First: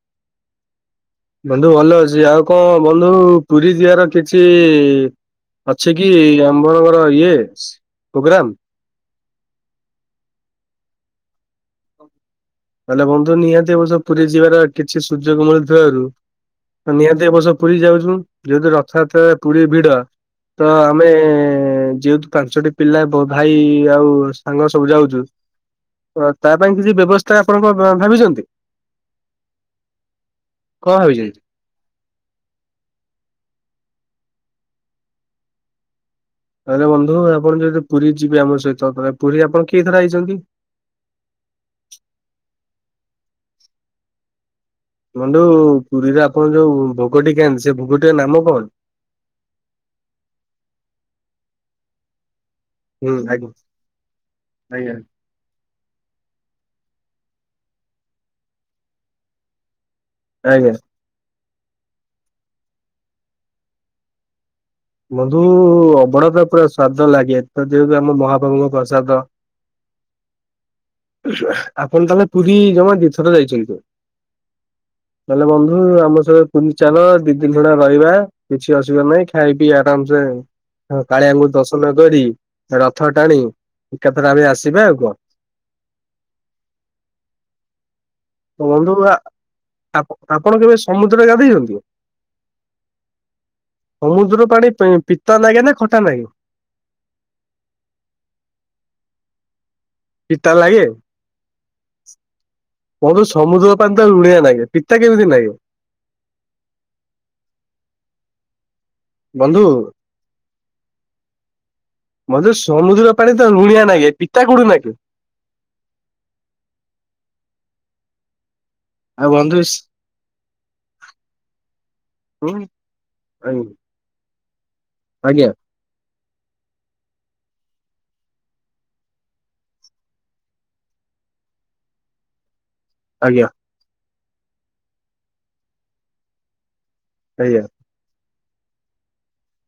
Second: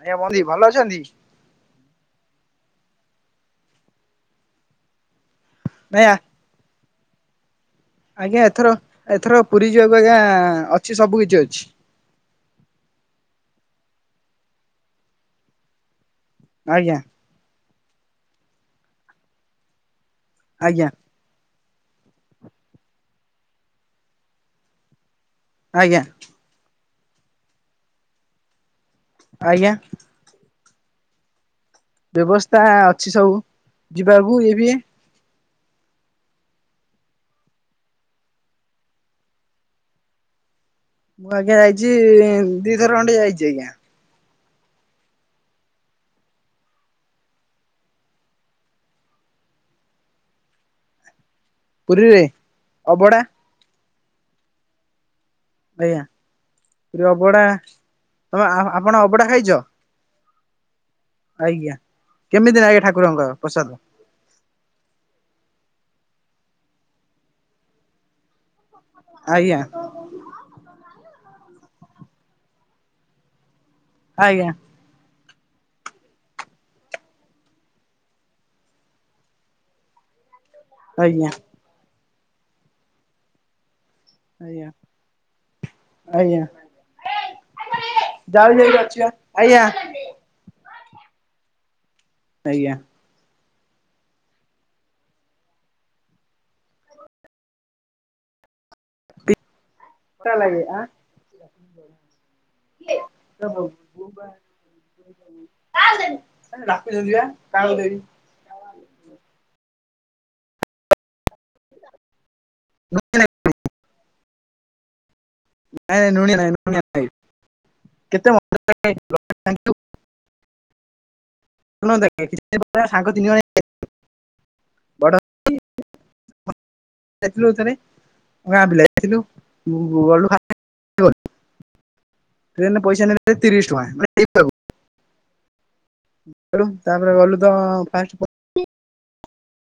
ଆଜ୍ଞା ବନ୍ଦି ଭଲ ଅଛନ୍ତି। ବନ୍ଧୁ ଭଲ ଅଛି ଆଉ କଣ ବନ୍ଧୁ ପୁରୀ ଯିବାର କିଛି ଅଛି କି ନାଇଁ ଆମ୍ଭନଗର ଇଏସ ଆଜ୍ଞା ଏଥର ଏଥର ପୁରୀ ଯିବାକୁ ଆଜ୍ଞା ଅଛି ସବୁ କିଛି ଅଛି। ତାହଲେ ବନ୍ଧୁ ନିହାତି ଏବର୍ଷ ପୁରୀ ଯିବାର କିଛି ସୁଯୋଗ ମିଳୁଥିବାରୁ ଆଜ୍ଞା ନିହାତି ଏବର୍ଷ ପୁରୀ ଯାଉଛୁ ଯେହେତୁ ରଥଯାତ୍ରା ପୁରୀ ଭିଡ଼ ତ ଆଜ୍ଞା ଆମେ ଯେହେତୁ ପାଞ୍ଚଟି ପିଲା ଭାଇ ଆଉ ସାଙ୍ଗ ସବୁ ଯାଉଛୁ। ଆଜ୍ଞା। ତା ପାଇଁ କିଛି ବ୍ୟବସ୍ଥା ଆପଣଙ୍କ କଣ ଭାବିଛନ୍ତି? ଆଜ୍ଞା। କଣ ଭାବିଚେ ବ୍ୟବସ୍ଥା ଅଛି ସବୁ ଯିବାକୁ ଏ ବି ତାହଲେ ବନ୍ଧୁ ଆପଣ ଯଦି ପୁରୀ ଯିବେ ଆମ ସହିତ ତାହେଲେ ପୁରୀ ଆପଣ କିଏ ଥର ଆଇଛନ୍ତି? ମୁଁ ଆଜ୍ଞା ଯାଇଛି ଦିଥର ଖଣ୍ଡେ ଯାଇଛି ଆଜ୍ଞା। ମୁଣ୍ଡୁ ପୁରୀରେ ଆପଣ ଯୋଉ ଭୋଗଟି କେନ୍ତି ସେ ଭୋଗଟିର ନାମ କଣ? ପୁରୀରେ ହୁଁ ଅବଢା ଆଜ୍ଞା ଆଜ୍ଞା। ଆଜ୍ଞା ପ ଅଭଢ଼ା ତମେ ଆପଣ ଅଭଢା ଖାଇଛ। ଆଜ୍ଞା। ଆଜ୍ଞା କେମିତିି ନଗେ ଠାକୁରଙ୍କ ପ୍ରସାଦ? ବନ୍ଧୁ ଅଭଡ଼ା ତ ପୁରା ସ୍ଵାଦ ଲାଗେ ତ ଯେହେତୁ ଆମ ମହାପ୍ରଭୁଙ୍କ ପ୍ର ଜଦ। ଆଜ୍ଞା ଆପଣ ତାହେଲେ ପୁରୀ ଜମା ଦୁଇଥର। ଯାଇଛନ୍ତି। ଆଜ୍ଞା। ନହେଲେ ବନ୍ଧୁ ଆମ ସହ ପୁରୀ ଚାଲ ଦି ଦିନ ଖଣ୍ଡେ ରହିବା କିଛି ଅସୁବିଧା ନାହିଁ ଖାଇ ପି ଆରାମସ ଆଜ୍ଞା କାଳିଆଙ୍କୁ ଦର୍ଶନ କରି ରଥ ଟାଣି। ଏକାଥର ଆମେ ଆଜ୍ଞା। ଆସିବା ଆଉ କଣ। ଆଜ୍ଞା। ଯାଉ ତ ଯାଉ ବନ୍ଧୁ ଅଛି ବା ଆ ଆଜ୍ଞା ଆପଣ କେବେ ସମୁଦ୍ରରେ ଗାଧେଇଛନ୍ତି? ଆଜ୍ଞା। ସମୁଦ୍ର ପାଣି ପେ ପିତା ଲାଗେ ନା ଖଟା ନାଗେ। ପିତା ଚିତା ଆଁ। ଲାଗେ। ବନ୍ଧୁ ସମୁଦ୍ର ପାଇଁ ତ ଲୁନିଆ ଲାଗେ ନାହିଁ ପିତା କେମିତି ନାଗେ? [unintelligible] ବନ୍ଧୁ। ମତେ ନାଇଁ ସମୁଦ୍ର ପାଣି ତ ଲୁଣିଆ ନାଗେ ପିତା କୋଉଥି ଲାଗେ। ନାଇଁ ନାଇଁ [unintelligible] ନାଇଁଆ ନାଇଁ କେତେ। ଆଉ ବନ୍ଧୁସ [unintelligible] ସାଙ୍ଗ ତିନି ଜଣ ବଡ। [inaudible] ଯାଇଥିଲୁ ଥରେ [unintelligible] ଗଲୁ ଯାଇଥିଲୁ। [inaudible] ଟ୍ରେନରେ ପଇସା ନେବେ ଆଜ୍ଞା ତିରିଶ ଟଙ୍କା ନେଇଥାଉ। ତାପରେ ଗଲୁ ତ ଆଜ୍ଞା ଫାଷ୍ଟ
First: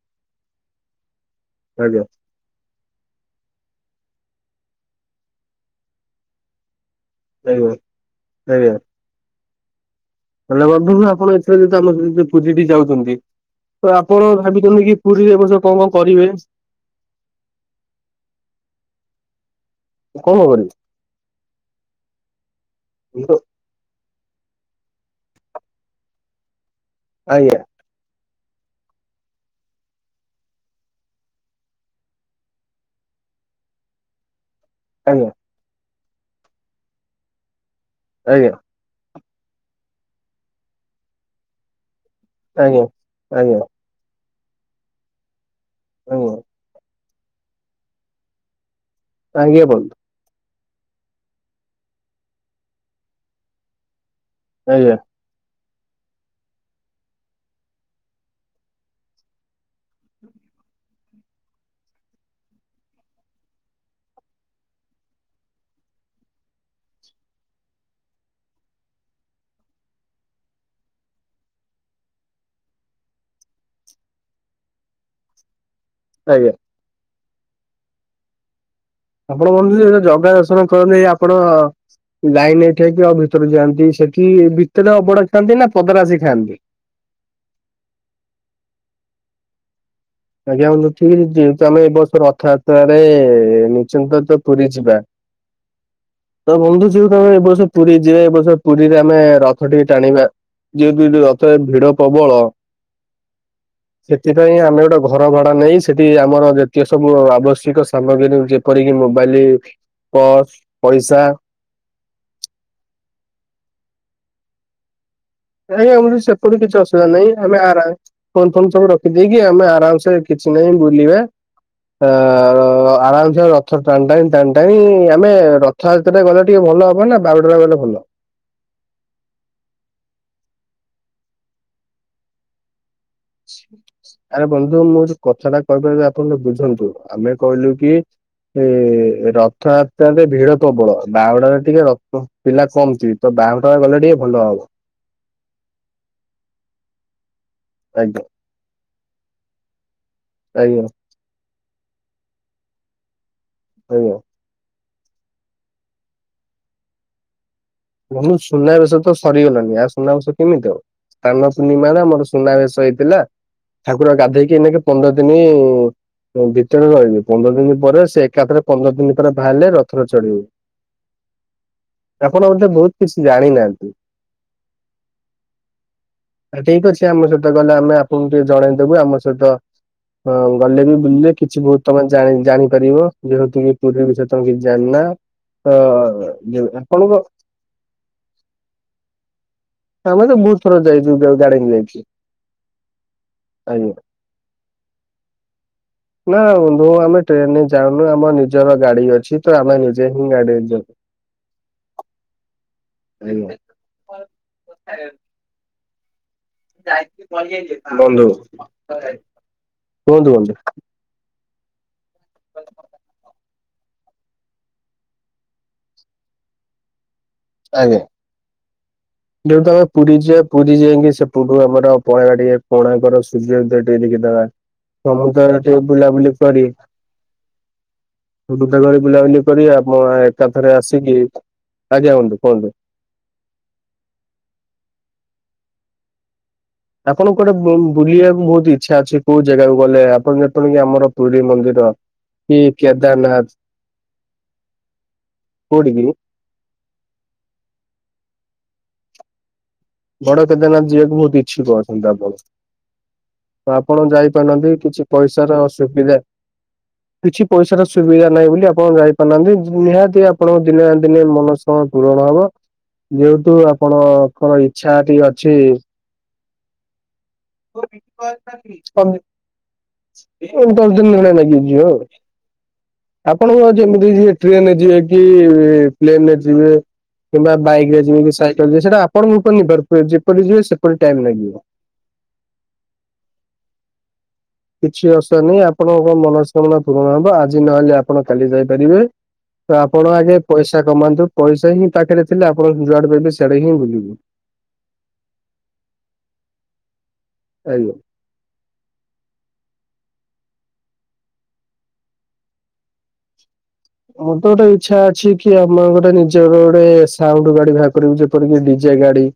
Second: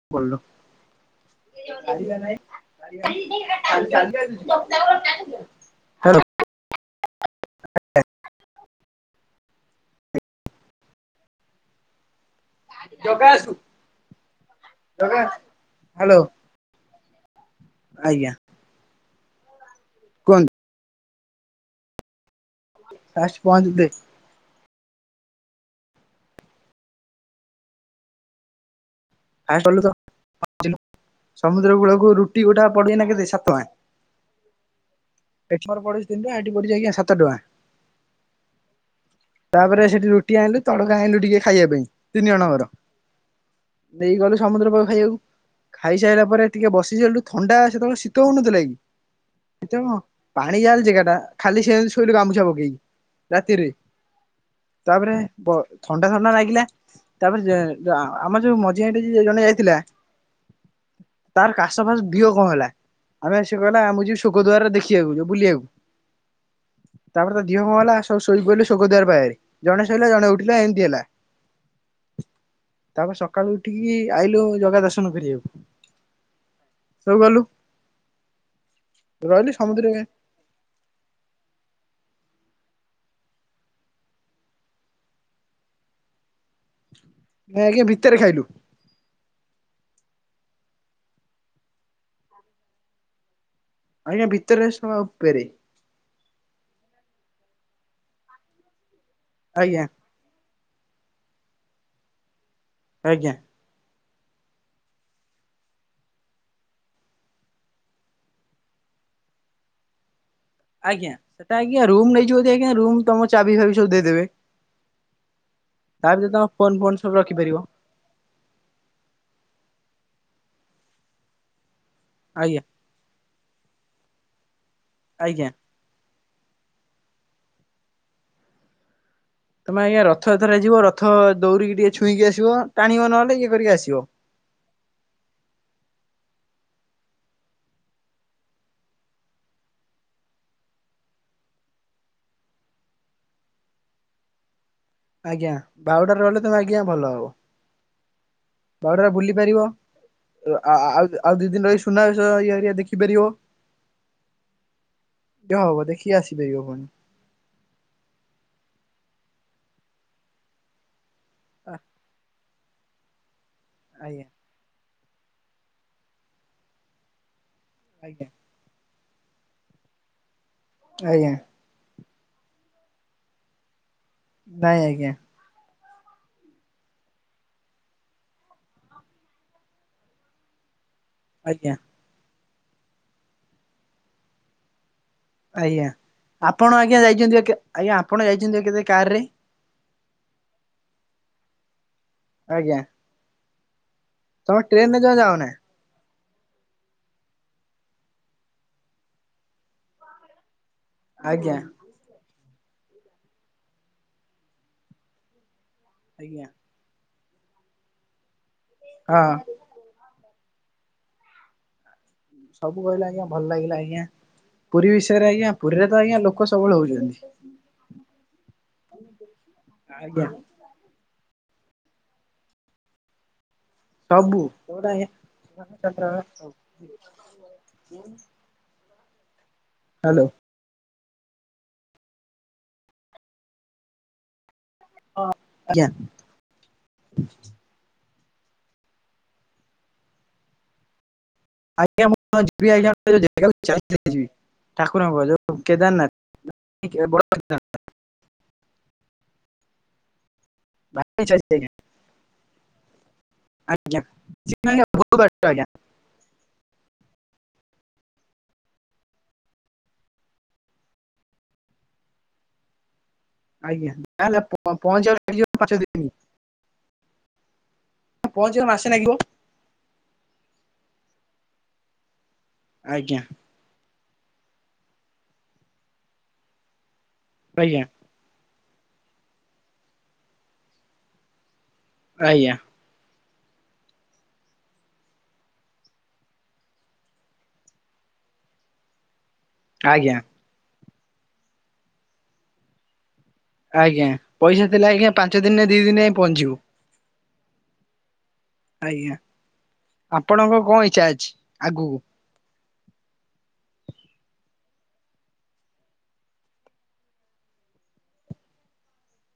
[unintelligible] ନାହିଁ। ଆଜ୍ଞା [unintelligible] ସେଇବ ଆଜ୍ଞା। ହେଲେ ବନ୍ଧୁ ଆପଣ ଏଥରେ ଯଦି ଆମ [unintelligible] ପୁରୀଟି ଯାଉଛନ୍ତି ଜଗା ଆସୁ ତ ଆପଣ ଭାବିଛନ୍ତି କି ଜଗା ପୁରୀରେ ଆସୁ। ଏ ବଷ କଣ କଣ ହ୍ୟାଲୋ କରିବେ? ଆଜ୍ଞା। କଣ କୁହନ୍ତୁ କରିବି? ଫାଷ୍ଟ ପହଞ୍ଚିବେ। ଆଜ୍ଞା। ଫାଷ୍ଟ ଗଲେ ତ [unintelligible] ସମୁଦ୍ର କୂଳକୁ ରୁଟି ଗୋଠା ପଡୁଛି ନା କେତେ ସାତାଁ। ଆଜ୍ଞା। ପେପର ପଡିଚି ତିନି ଟଙ୍କା ହେଟି ପଡିଛି ଯାଇକି ସାତ ଟଙ୍କା। ଆଜ୍ଞା। ତାପରେ ସେଠି ରୁଟି ଆଣିଲୁ ତଡ଼କା ଆଣିଲୁ ଟିକେ ଖାଇବା ପାଇଁ। ତିନି ଜଣଙ୍କର। ଆଜ୍ଞା ଆଜ୍ଞା। ନେଇ ଗଲୁ ସମୁଦ୍ର କୂଳ ଖାଇବାକୁ ଖାଇସାରିଲା ପରେ ଟିକେ ବସି ସାରିଲୁ ଥଣ୍ଡା ସେତେବେଳେ ଶୀତ ହଉନଥିଲା କି ଆଜ୍ଞା ଶୀତ ବନ୍ଧୁ କଣ ପାଣି ଜାଲି ଯୋଟା ଖାଲି ସେ ଶୋଇଲୁ ଗାମୁଛା ପକେଇକି ରାତିରେ। ଆଜ୍ଞା ତାପରେ ପ ଥଣ୍ଡା ଥଣ୍ଡା ଲାଗିଲା ତାପରେ ଯେ ଯା ଆମର ଯୋଉ [unintelligible] ଜଣେ ଯାଇଥିଲା ତାର କାଶ ଫାସ ଦିଅ କଣ ହେଲା। ଆମେ ସିଏ କହିଲା ଆମ ଯିବି ଶୋକଦ୍ୱାର ଦେଖିବାକୁ ଯଉ ବୁଲିବାକୁ। ତାପରେ ତାଅ ଦିଅ କଣ ହେଲା ସବୁ ଶୋଇ ପଡ଼ିଲେ ଶୋକଦ୍ୱାର ବାରେ ଜଣେ ଶୋଇଲା ଜଣେ ଉଠିଲା ଏମିତି ହେଲା। ତାପରେ ସକାଳୁ ଉଠିକି ଆଇଲୁ ଜଗା ଦର୍ଶନ କରିବାକୁ। ଆଜ୍ଞା। ସବୁ ଗଲୁ। ରହିଲୁ ଆପଣ କହନ୍ତି ସମୁଦ୍ରରେ ଜଗା ଦର୍ଶନ କରନି ଆପଣ ଲାଇନ ଏଇଠି ହେଇକି ଆଉ ଭିତରୁ ଯାଆନ୍ତି ସେଠି ଭିତରେ ଅବଡଡ଼ା ଖାଆନ୍ତି ନା ପଦରା ଆସି ଖାଆନ୍ତି। ନାଇଁ ଆଜ୍ଞା ଭିତରେ ଖାଇଲୁ। ଆଜ୍ଞା ହୁ [unintelligible] ଯେହେତୁ ଆମେ ଏ ବର୍ଷ ରଥଯାତ୍ରାରେ ମ ଆଜ୍ଞା [unintelligible] ଭିତରେ ପୁରୀ ସଭା ଯିବା। ଉପରେ ତ ବନ୍ଧୁ ଯଉ ତମେ ଏ ବର୍ଷ ପୁରୀ ଯିବ ଏ ବର୍ଷ ପୁରୀରେ ଆମେ ରଥ ଆଜ୍ଞା ଟିକେ ଟାଣିବା। ଯେହେତୁ ଏ ଯୋଉ ରଥରେ ଭିଡ ପ୍ରବଳ ଆଜ୍ଞା। ସେଥିପାଇଁ ଆମେ ଗୋଟେ ଘର ଭଡା ନେଇ, ସେଠି ଆମର ଯେତେ ସବୁ ଆବଶ୍ୟକ ସାମଗ୍ରୀ ଯେପରିକି ମୋବାଇଲ ପର୍ସ ଆଜ୍ଞା, ପଇସା ସେଟା ଆଜ୍ଞା ରୁମ ନେଇଯିବ ଆଜ୍ଞା ରୁ ତମ ଚାବି ଫାବି ସବୁ ଦେଇଦେବେ। ଆଜ୍ଞା, ତା ଆମ ଭିତରେ ତମ ସେପଟ ଫୋନ କିଛି ଫୋନ ଅସୁିଧା ସବୁ ନାହିଁ ରଖିପାରିବ ଆମେ ଆର ଫୋନ ଫୋନ ସବୁ ରଖିଦେଇକି ଆମେ ଆରାମସ କିଛି ନାହିଁ ବୁଲିବା। ଆ, ଆଜ୍ଞା ଆରାମସେ ରଥ ଟାଣି ଟାଣି ଟାଣିଟାଣି ଆମେ ଆଜ୍ଞା ର ସେତଟା ଗଲେ ଟିକେ ଭଲ ହବ ନା, ବାହୁଡ଼ାରେ ଗଲେ ଭଲ। ତମେ ଆଜ୍ଞା ରଥ ଯାତ୍ରାରେ ଯିବ ରଥ ଦଉଡିକି ଟିକେ ଛୁଇଁକି ଆସିବ, ଟାଣିବ ନହଲେ ଆରେ ବନ୍ଧୁ, ମୁଁ ଯୋଉ କଥାଟା କହପାର ଆପଣ ବୁଝନ୍ତୁ, ଆମେ କହିଲୁ କି? ଏ ରଥଯାତ୍ରାରେ ଭିଡ ପ୍ରବଳ, ବାରଡାରେ ଟିକେ ରଥନ ପିଲା କମଥିବ ତ ବାହୁଡ଼ା ରେ ଗଲେ ଟିକେ ଭଲ ହବ ଆଜ୍ଞା, ବାହୁଡ଼ାରେ ଗଲେ ତମେ ଆଜ୍ଞା ଭଲ ହବ। ଆଜ୍ଞା। ବାହୁଡ଼ା ରେ ବୁଲି ପାରିବ। ଆଜ୍ଞା ଆଉ ଆଉ ଦି ଦିନ ର ସୁନା ଇ ଏରିଆ ଦେଖିପାରିବ। ଆଜ୍ଞା। ଯାହା ହବ, ଦେଖି ଆସିପାରିବ ପୁଣି। ନୁ ସୁନାବେଶ ତ ସରିଗଲଣିି, ଆ ସୁନାବେଶ କେମିତି ହବ? ସ୍ଥାନ ପୂର୍ଣ୍ଣିମା ଆମର ସୁନାବେେଶ ହେଇଥିଲା, ଠାକୁର ଆଜ୍ଞା ଗାଧେଇକି ଏକ ପନ୍ଦର ଦିନ ଭିତରେ ରହିବି, ପନ୍ଦର ଦିନ ପରେ ଆଜ୍ଞା ସେ ଏକାଥରେ ପନ୍ଦର ଦିନ ପରେ ବାହାରିଲେ ରଥର ଚଢିବୁ। ଆଜ୍ଞା। ଆପଣ ମତେ ବହୁତ କିଛି ଜାଣି ନାହାନ୍ତି? ନାଇଁ ଆଜ୍ଞା। ଠିକ ଅଛି ଆମ ସହିତ ଗଲେ, ଆମେ ଆପଣଙ୍କୁ ଟିକେ ଜଣେଇଦବୁ, ଆମ ସହିତ ହଁ ଗଲେ ବି ବୁଲିବେ। କିଛି ଆଜ୍ଞା ବହୁତ ତମେ ଜା ଜାଣିପାରିବ ଯେହେତୁ କି ପୁରୀରେ ବିଷୟରେ ତମେ କିଛି ଜାଣିନା ତ ଆଜ୍ଞା। ଅ ଆପଣ ଆଜ୍ଞା ଆପଣଙ୍କ ଯାଇଛନ୍ତି କେ ଆଜ୍ଞା ଆପଣ ଯାଇଛନ୍ତି ତ କେବେ କାର୍ ରେ? ଆମେ ତ ବହୁତ ଥର ଯାଇଛୁ ଗାର୍ଡେନ ଯାଇଛୁ। ଆଜ୍ଞା। ଆଜ୍ଞା। ତମେ ଟ୍ରେନରେ ଜମା ଯାଅନାଇ। ନା ବନ୍ଧୁ ଆମେ ଟ୍ରେନରେ ଯାଉନୁ ଆମ ନିଜର ଗାଡି଼ ଅଛି ତ ଆମେ ନିଜେ ହିଁ ଗାଡ଼ିରେ ଯାଉ। ଆଜ୍ଞା। ହେଲେ। ଆଜ୍ଞା। ନାଇ ପଳେଇ ଆଇଲି ବନ୍ଧୁ ହଁ। କୁହନ୍ତୁ? ସବୁ କହିଲା ଆଜ୍ଞା, ଭଲ ଲାଗିଲା ଆଜ୍ଞା। ପୁରୀ ବିଷୟରେ ଆଜ୍ଞା, ପୁରୀରେ ତ ଆଜ୍ଞା ଲୋକ ସବୁବେଳେ ହଉଛନ୍ତି। ଆଜ୍ଞା ଯେହେତୁ ଆମେ ପୁରୀ ଆଜ୍ଞା ଯିବା ପୁରୀ ଯାଇକି ସେପଟୁ ଆମର [unintelligible] କୋଣାର୍କର ସୂର୍ଯ୍ୟ ଉଦୟ ସବୁ କୋଉଟା ବୁଲାବୁଲି ଆଜ୍ଞାନ୍ଦ ଗୁଟା ଘଳି ବୁଲାବୁଲି କରି ଆପଣ ଏକାଥରେ ଆସିକି ଆଜ୍ଞା ବନ୍ଧୁ କୁହନ୍ତୁ? ହ ଆଜ୍ଞା। ଆପଣଙ୍କୁ କୁଆଡେ ବୁଲିବାକୁ ବହୁତ ଇଚ୍ଛା ଅଛି, କୋଉ ଜାଗାକୁ ଗଲେ ଆପଣ ଯେପରିକି ଆମର ପୁରୀ ମନ୍ଦିର ଆଜ୍ଞା ମୁଁ-କ କି ଯିବି ଆଜ୍ଞା କେଦାରନାଥ [inaudible] ଠାକୁରଙ୍କ ଯୋଉ କୋଉଠିକି କେଦାରନାଥ। [inaudible] ବଡ଼ କେଦାରନାଥ ଭାରି ଯିବାକୁ ଇଚ୍ଛା ବହୁତ ଅଛି ଆଜ୍ଞା। ଇଚ୍ଛୁକ ଅଛନ୍ତି, ଆପଣ? ଆପଣ ଆଜ୍ଞା। ଯାଇପାରୁନାନନ୍ତି କିଛି ପଇସାର ଅସୁବିଧା- କିଛି ପଇସାର ସୁବିଧା ନାହିଁ ବୋଲି ଆପଣ ଯାଇପାରୁନାହାନ୍ତି, ନିହାତି ଆପଣଙ୍କ ଦିନେ ନା ଦିନେ ମନସ କଣ ପୂରଣ ହବ, ଯେହେତୁ ଆପଣ କଣ ପହଞ୍ଚିବା ପାଇଁ ଲାଗିବ ପାଞ୍ଚଦିନ ପହଞ୍ଚିବାକୁ ମାସେ ଲାଗିବ ଦଶ ଦିନ ଭଳିଆ ଲାଗିଯିବ ଆଉ ଆଜ୍ଞା ଆପଣଙ୍କ ଯେମିତି ଯେ ଟ୍ରେନରେ ଯିବେ କି ପ୍ଲେନ ରେ ଯିବେ କିମ୍ବା ଆଜ୍ଞା ବାଇକ ରେ ଯିବେ କି ସାଇ ସେଟା ଆପଣଙ୍କ ଉପରେ ନିର୍ଭର କରେ, ଯେପରି ଯିବେ ସେପରି ଟାଇମ ଲାଗିବ। ଆଜ୍ଞା। କିଛି ଅସୁବିଧା ନାହିଁ ଆପଣଙ୍କ ମନସ୍କାମନା ପୂରଣ ହବ ଆଜି ନହେଲେ ଆପଣ କାଲି ଯାଇପାରିବେ। ତ ଆପଣ ଆଜ୍ଞା ଆଗେ ପଇସା କମାନ୍ତୁ ପଇସା ହିଁ ପାଖରେ ଥିଲେ ଆପଣ ଯୁଆଡେ଼ ପାଇବେ ସିଆ ଆଜ୍ଞା ପଇସା ଥିଲା ଆଜ୍ଞା, ପାଞ୍ଚ ଦିନ ନା ଦି ଦିନ ଯାଇ ପହଞ୍ଚିବ। ଆଜ୍ଞା। ଆଜ୍ଞା, ଆପଣଙ୍କ କଣ ଇଚ୍ଛା ଅଛି ଆଗକୁ? ମୋର ତ ଗୋଟେ ଇଛା ଅଛି କି ଆମର ଗୋଟେ ନିଜର ଗୋଟେ ସାଉଣ୍ଡ ଗାଡ଼ି ବାହାର କରିବୁ, ଯେ ଏପରିକି ଡି଼ଜେ ଗାଡ଼ି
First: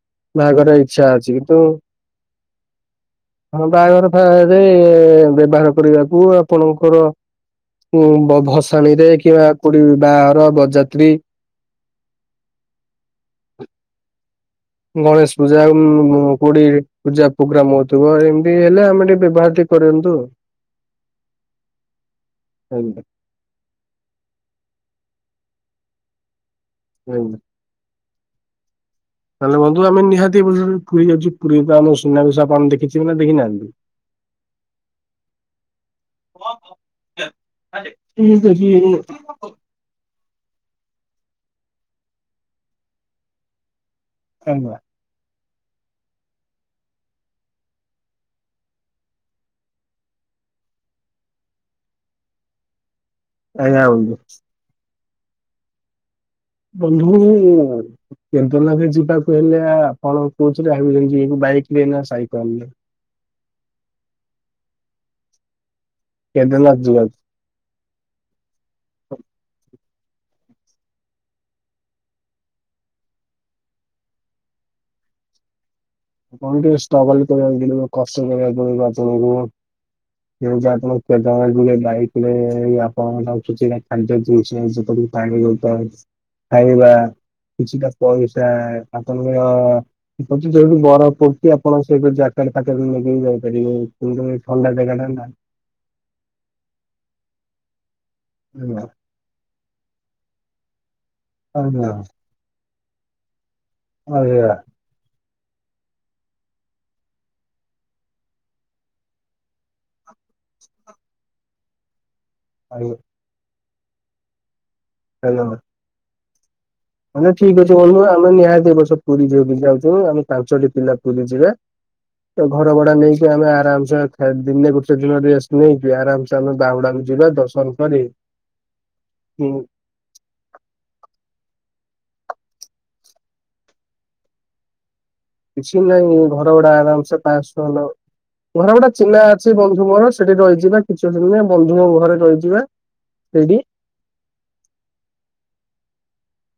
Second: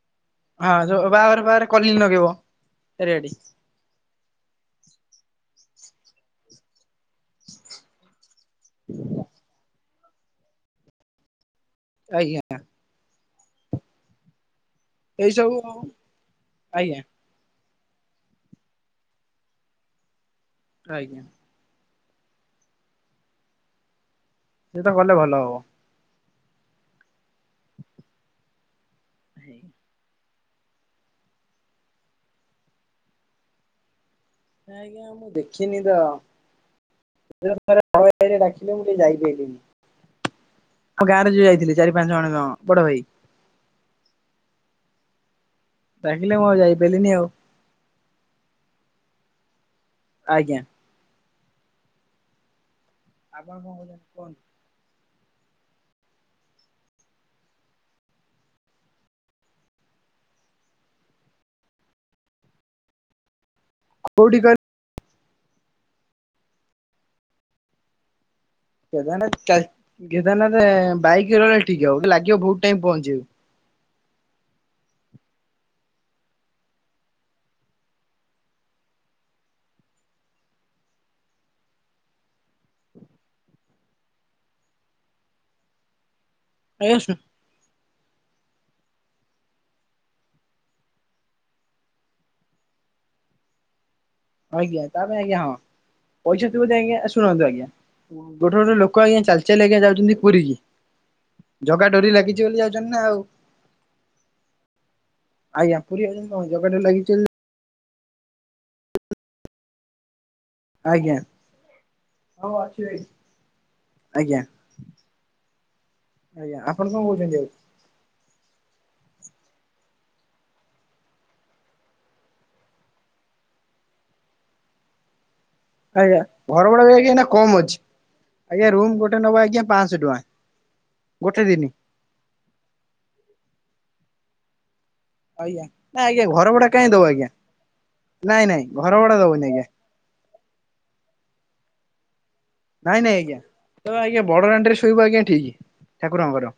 ହଁ ଯୋ ବାହାଘରେ ଫାଘରେ କଲିଙ୍ଗ୍ ଲଗେଇବ ରେଡି। ହଁ ବାହାଘର ଫାଘରେ-ଏ-ଏ-ଏ ବ୍ୟବହାର କରିବାକୁ ଆପଣଙ୍କର ଉ-ଉ ଭସାଣିରେ କିମ୍ବା କୋଉଠି ବାହାଘର, ବରଯାତ୍ରୀ ଆଜ୍ଞା। ଏଇ ଗଣେଶ ସବୁ ପୂଜା ଉ-ଉ-ଉ-ଉ କୋଡି଼ ଆଜ୍ଞା ପୂଜା ପ୍ରୋଗ୍ରାମ ହଉଥିବ ଏମିତି ହେଲେ ଆମେ ଟିକେ ବ୍ୟବହାର ଟିକେ କରନ୍ତୁ। ଆଜ୍ଞା। ଆଜ୍ଞା। ସେଇଟା କଲେ ଭଲ ହବ। ହ [unintelligible] ତାହାଲେ ବନ୍ଧୁ ଆମେ ନିହାତି-ପୁରୀ ଯାଉଛୁ। ପୁରୀ ରେ ପା ଆମ ସୁନାବେଶ ଆପଣ ଦେଖିଥିବେ ନା ଦେଖିନାହାନ୍ତି। ନାଇଁ ଆଜ୍ଞା ମୁଁ ଦେଖିନି ତ। ଦେହ ଖରାପ [unintelligible] ଡାକିଲେ ମୁଁ ଟିକେ ଯାଇ ପାରିଲିନି। ଆଉ ଗାଁ ରେ ଯିଏ ଯାଇଥିଲେ ଚାରି ପାଞ୍ଚ ଜଣ ଜଣ ବଡ ଭାଇ। ଆଜ୍ଞା। ଟାଙ୍ଗିଲେ ମୁଁ ଆଉ ଯାଇପାରିଲିନି ଆଉ। ଆଜ୍ଞା। ଆପଣ କଣ ଆଜ୍ଞା ଆଜ୍ଞା କହୁଚନ୍ତି ବନ୍ଧୁ କୁହନ୍ତୁ? ବନ୍ଧୁ [unintelligible] କେନ୍ଦ୍ରନାଥ ଯିବାକୁ ହେଲେ, ଆପଣ କହୁଥିଲେ ଯେ ବାଇକ ରେ ନା ସାଇକେଲରେ। କୋଉଠି କ କେଦାରନାଥ ଯିବାକୁ। କେଦାରନାଥ, କେଦାରନାଥ ବାଇକ ରହିଲେ ଠିକ ହବ ଟିକେ ଲାଗିବ ବହୁତ ଟାଇମ ପହଞ୍ଚିବାକୁ। ଆପଣଙ୍କୁ ଟିକେ ଷ୍ଟ୍ରଗଲ କରିବାକୁ ପଡିବ, କଷ୍ଟ କରିବାକୁ ପଡିବ ଆପଣଙ୍କୁ। ଏଇ ଯେ ଆପଣ କେଦା ଭାଇଙ୍କୁ ନେଇ ଯାଇଥିଲେ ଆପଣଙ୍କ ଠୁ କିଛି ଟା ଜିନିଷ ଖାଇଛନ୍ତି ପିଛନ୍ତି। [unintelligible] [unintelligible] ଖାଇବା, ଆଜ୍ଞା ଶୁ କିଛିଟା ପଇସା ଆପଣଙ୍କର [unintelligible] ବରଫ ହଉଛି ଆପଣ ସେଇଠୁ ଜ୍ୟାକେଟ ଫ୍ୟାକେଟ ନେଇକି ଯାଇପାରିବେ କିନ୍ତୁ ଏ ଥଣ୍ଡା ଆଜ୍ଞା ଜାଗା ତା ଟା ପାଇଁ ନା। ଆଜ୍ଞା ହଁ ପଇସା ଥିବ ଯଦି ଆଜ୍ଞା ଶୁଣନ୍ତୁ ଆଜ୍ଞା ଗୋଟେ ଗୋଟେ ଲୋକ ଆଜ୍ଞା ଚାଲି ଚାଲି ଚାଲି ଆଜ୍ଞା ଯାଉଛନ୍ତି ପୁରୀ କି, ଜଗା ଆଜ୍ଞା ଡୋରି ଲାଗିଛି ବୋଲି ଯାଉଛନ୍ତି ନା ଆଉ। [unintelligible] ଆଜ୍ଞା। ଆଜ୍ଞା ପୁରୀ [unintelligible] କଣ ଜଗା ଡୋରି ଲାଗିଛି ବୋଲି। ଆଜ୍ଞା ଆଜ୍ଞା ଆଜ୍ଞା। ହାଲୋ। ଆଜ୍ଞା ଆପଣ କଣ କହୁଛନ୍ତି ଆଉ? ସେଇଠୁ ଆମେ ନିହାତି ଏ ବର୍ଷ ପୁରୀ ଯିବୁ ବୁଲିବାକୁ ଯାଉଛୁ ଆମେ ପାଞ୍ଚଟି ପିଲା ପୁରୀ ଯିବେ। ତ ଘର ଭଡା ନେଇକି ଆମେ ଆରାମସେ ଖାଇ ପିଇ ଦିନେ ଗୋଟେ ଦିନ ରେଷ୍ଟ୍। ଆଜ୍ଞା ଘରଭଡା ବି ଏବେ ଆଜ୍ଞା କମ ଦର୍ଶନ ଅଛି କରି ଆଜ୍ଞା ରୁମ୍ ଗୋଟେ ନବା ହୁଁ ଆଜ୍ଞା ପାଆଂସ। କେତେ ଟଙ୍କା ଗୋଟେ ଦିନ? ଆଜ୍ଞା କିଛି ନା ନାହିଁ ଆଜ୍ଞା ଘର ଭଡା କାଇଁ ଆରାମ ଦବ ସେ ଆଜ୍ଞା ପାନ୍ସ ନାଇଁ ନାଇଁ ଘର ଭଡା ଚିହ୍ନା ଦବନି ଅଛି ଆଜ୍ଞା। ବନ୍ଧୁ ମୋର। ସେଠି ରହିଯିବା କିଛି ଦିନ ବନ୍ଧୁଙ୍କ ଘରେ ରହିଯିବା ନାଇଁ ନାଇଁ ଆଜ୍ଞା ସେଇଠି ତମେ ଆଜ୍ଞା ବଡ ଦାଣ୍ଡ ରେ ଶୋଇବୁ ଆଜ୍ଞା ଠିକ୍ ଠାକୁରଙ୍କର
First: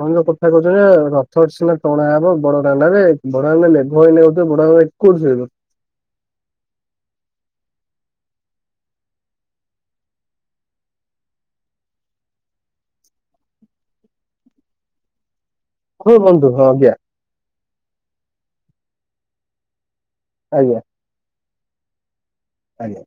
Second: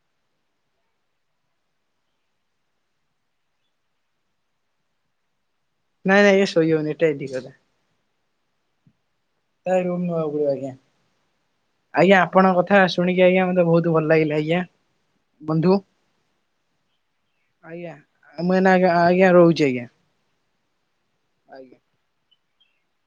ତମେ ଯୋଉ କଥା କହୁଛ ଯେ ରଥ ସିନା ଟଣା ହବ ବଡଡାଣ୍ଡରେ [unintelligible] ଭଡା ଆମେ ଲେଘ ହେଇଉ ବଡ [unintelligible] କୋଉଠି ଶୋଇବ? ନାଇଁ ଆଜ୍ଞା ଶୋଇହବନି ଏଟା [unintelligible] ନାଇଁ ରୁମ୍ ନବାକୁ ପଡ଼ିବ ଆଜ୍ଞା। ଆଜ୍ଞା ଆପଣଙ୍କ କଥା ଶୁଣିକି ଆଜ୍ଞା ମତେ ବହୁତ ଭଲ ଲାଗିଲା ଆଜ୍ଞା, ବନ୍ଧୁ। ହଁଉ ବନ୍ଧୁ ହଁ ଆଜ୍ଞା। ଆଜ୍ଞା ମୁଁ ଏଇନେ ଆଜ୍ଞା ଆଜ୍ଞା ରହୁଛି ଆଜ୍ଞା। ଆଜ୍ଞା। ଆଜ୍ଞା। ଆଜ୍ଞା।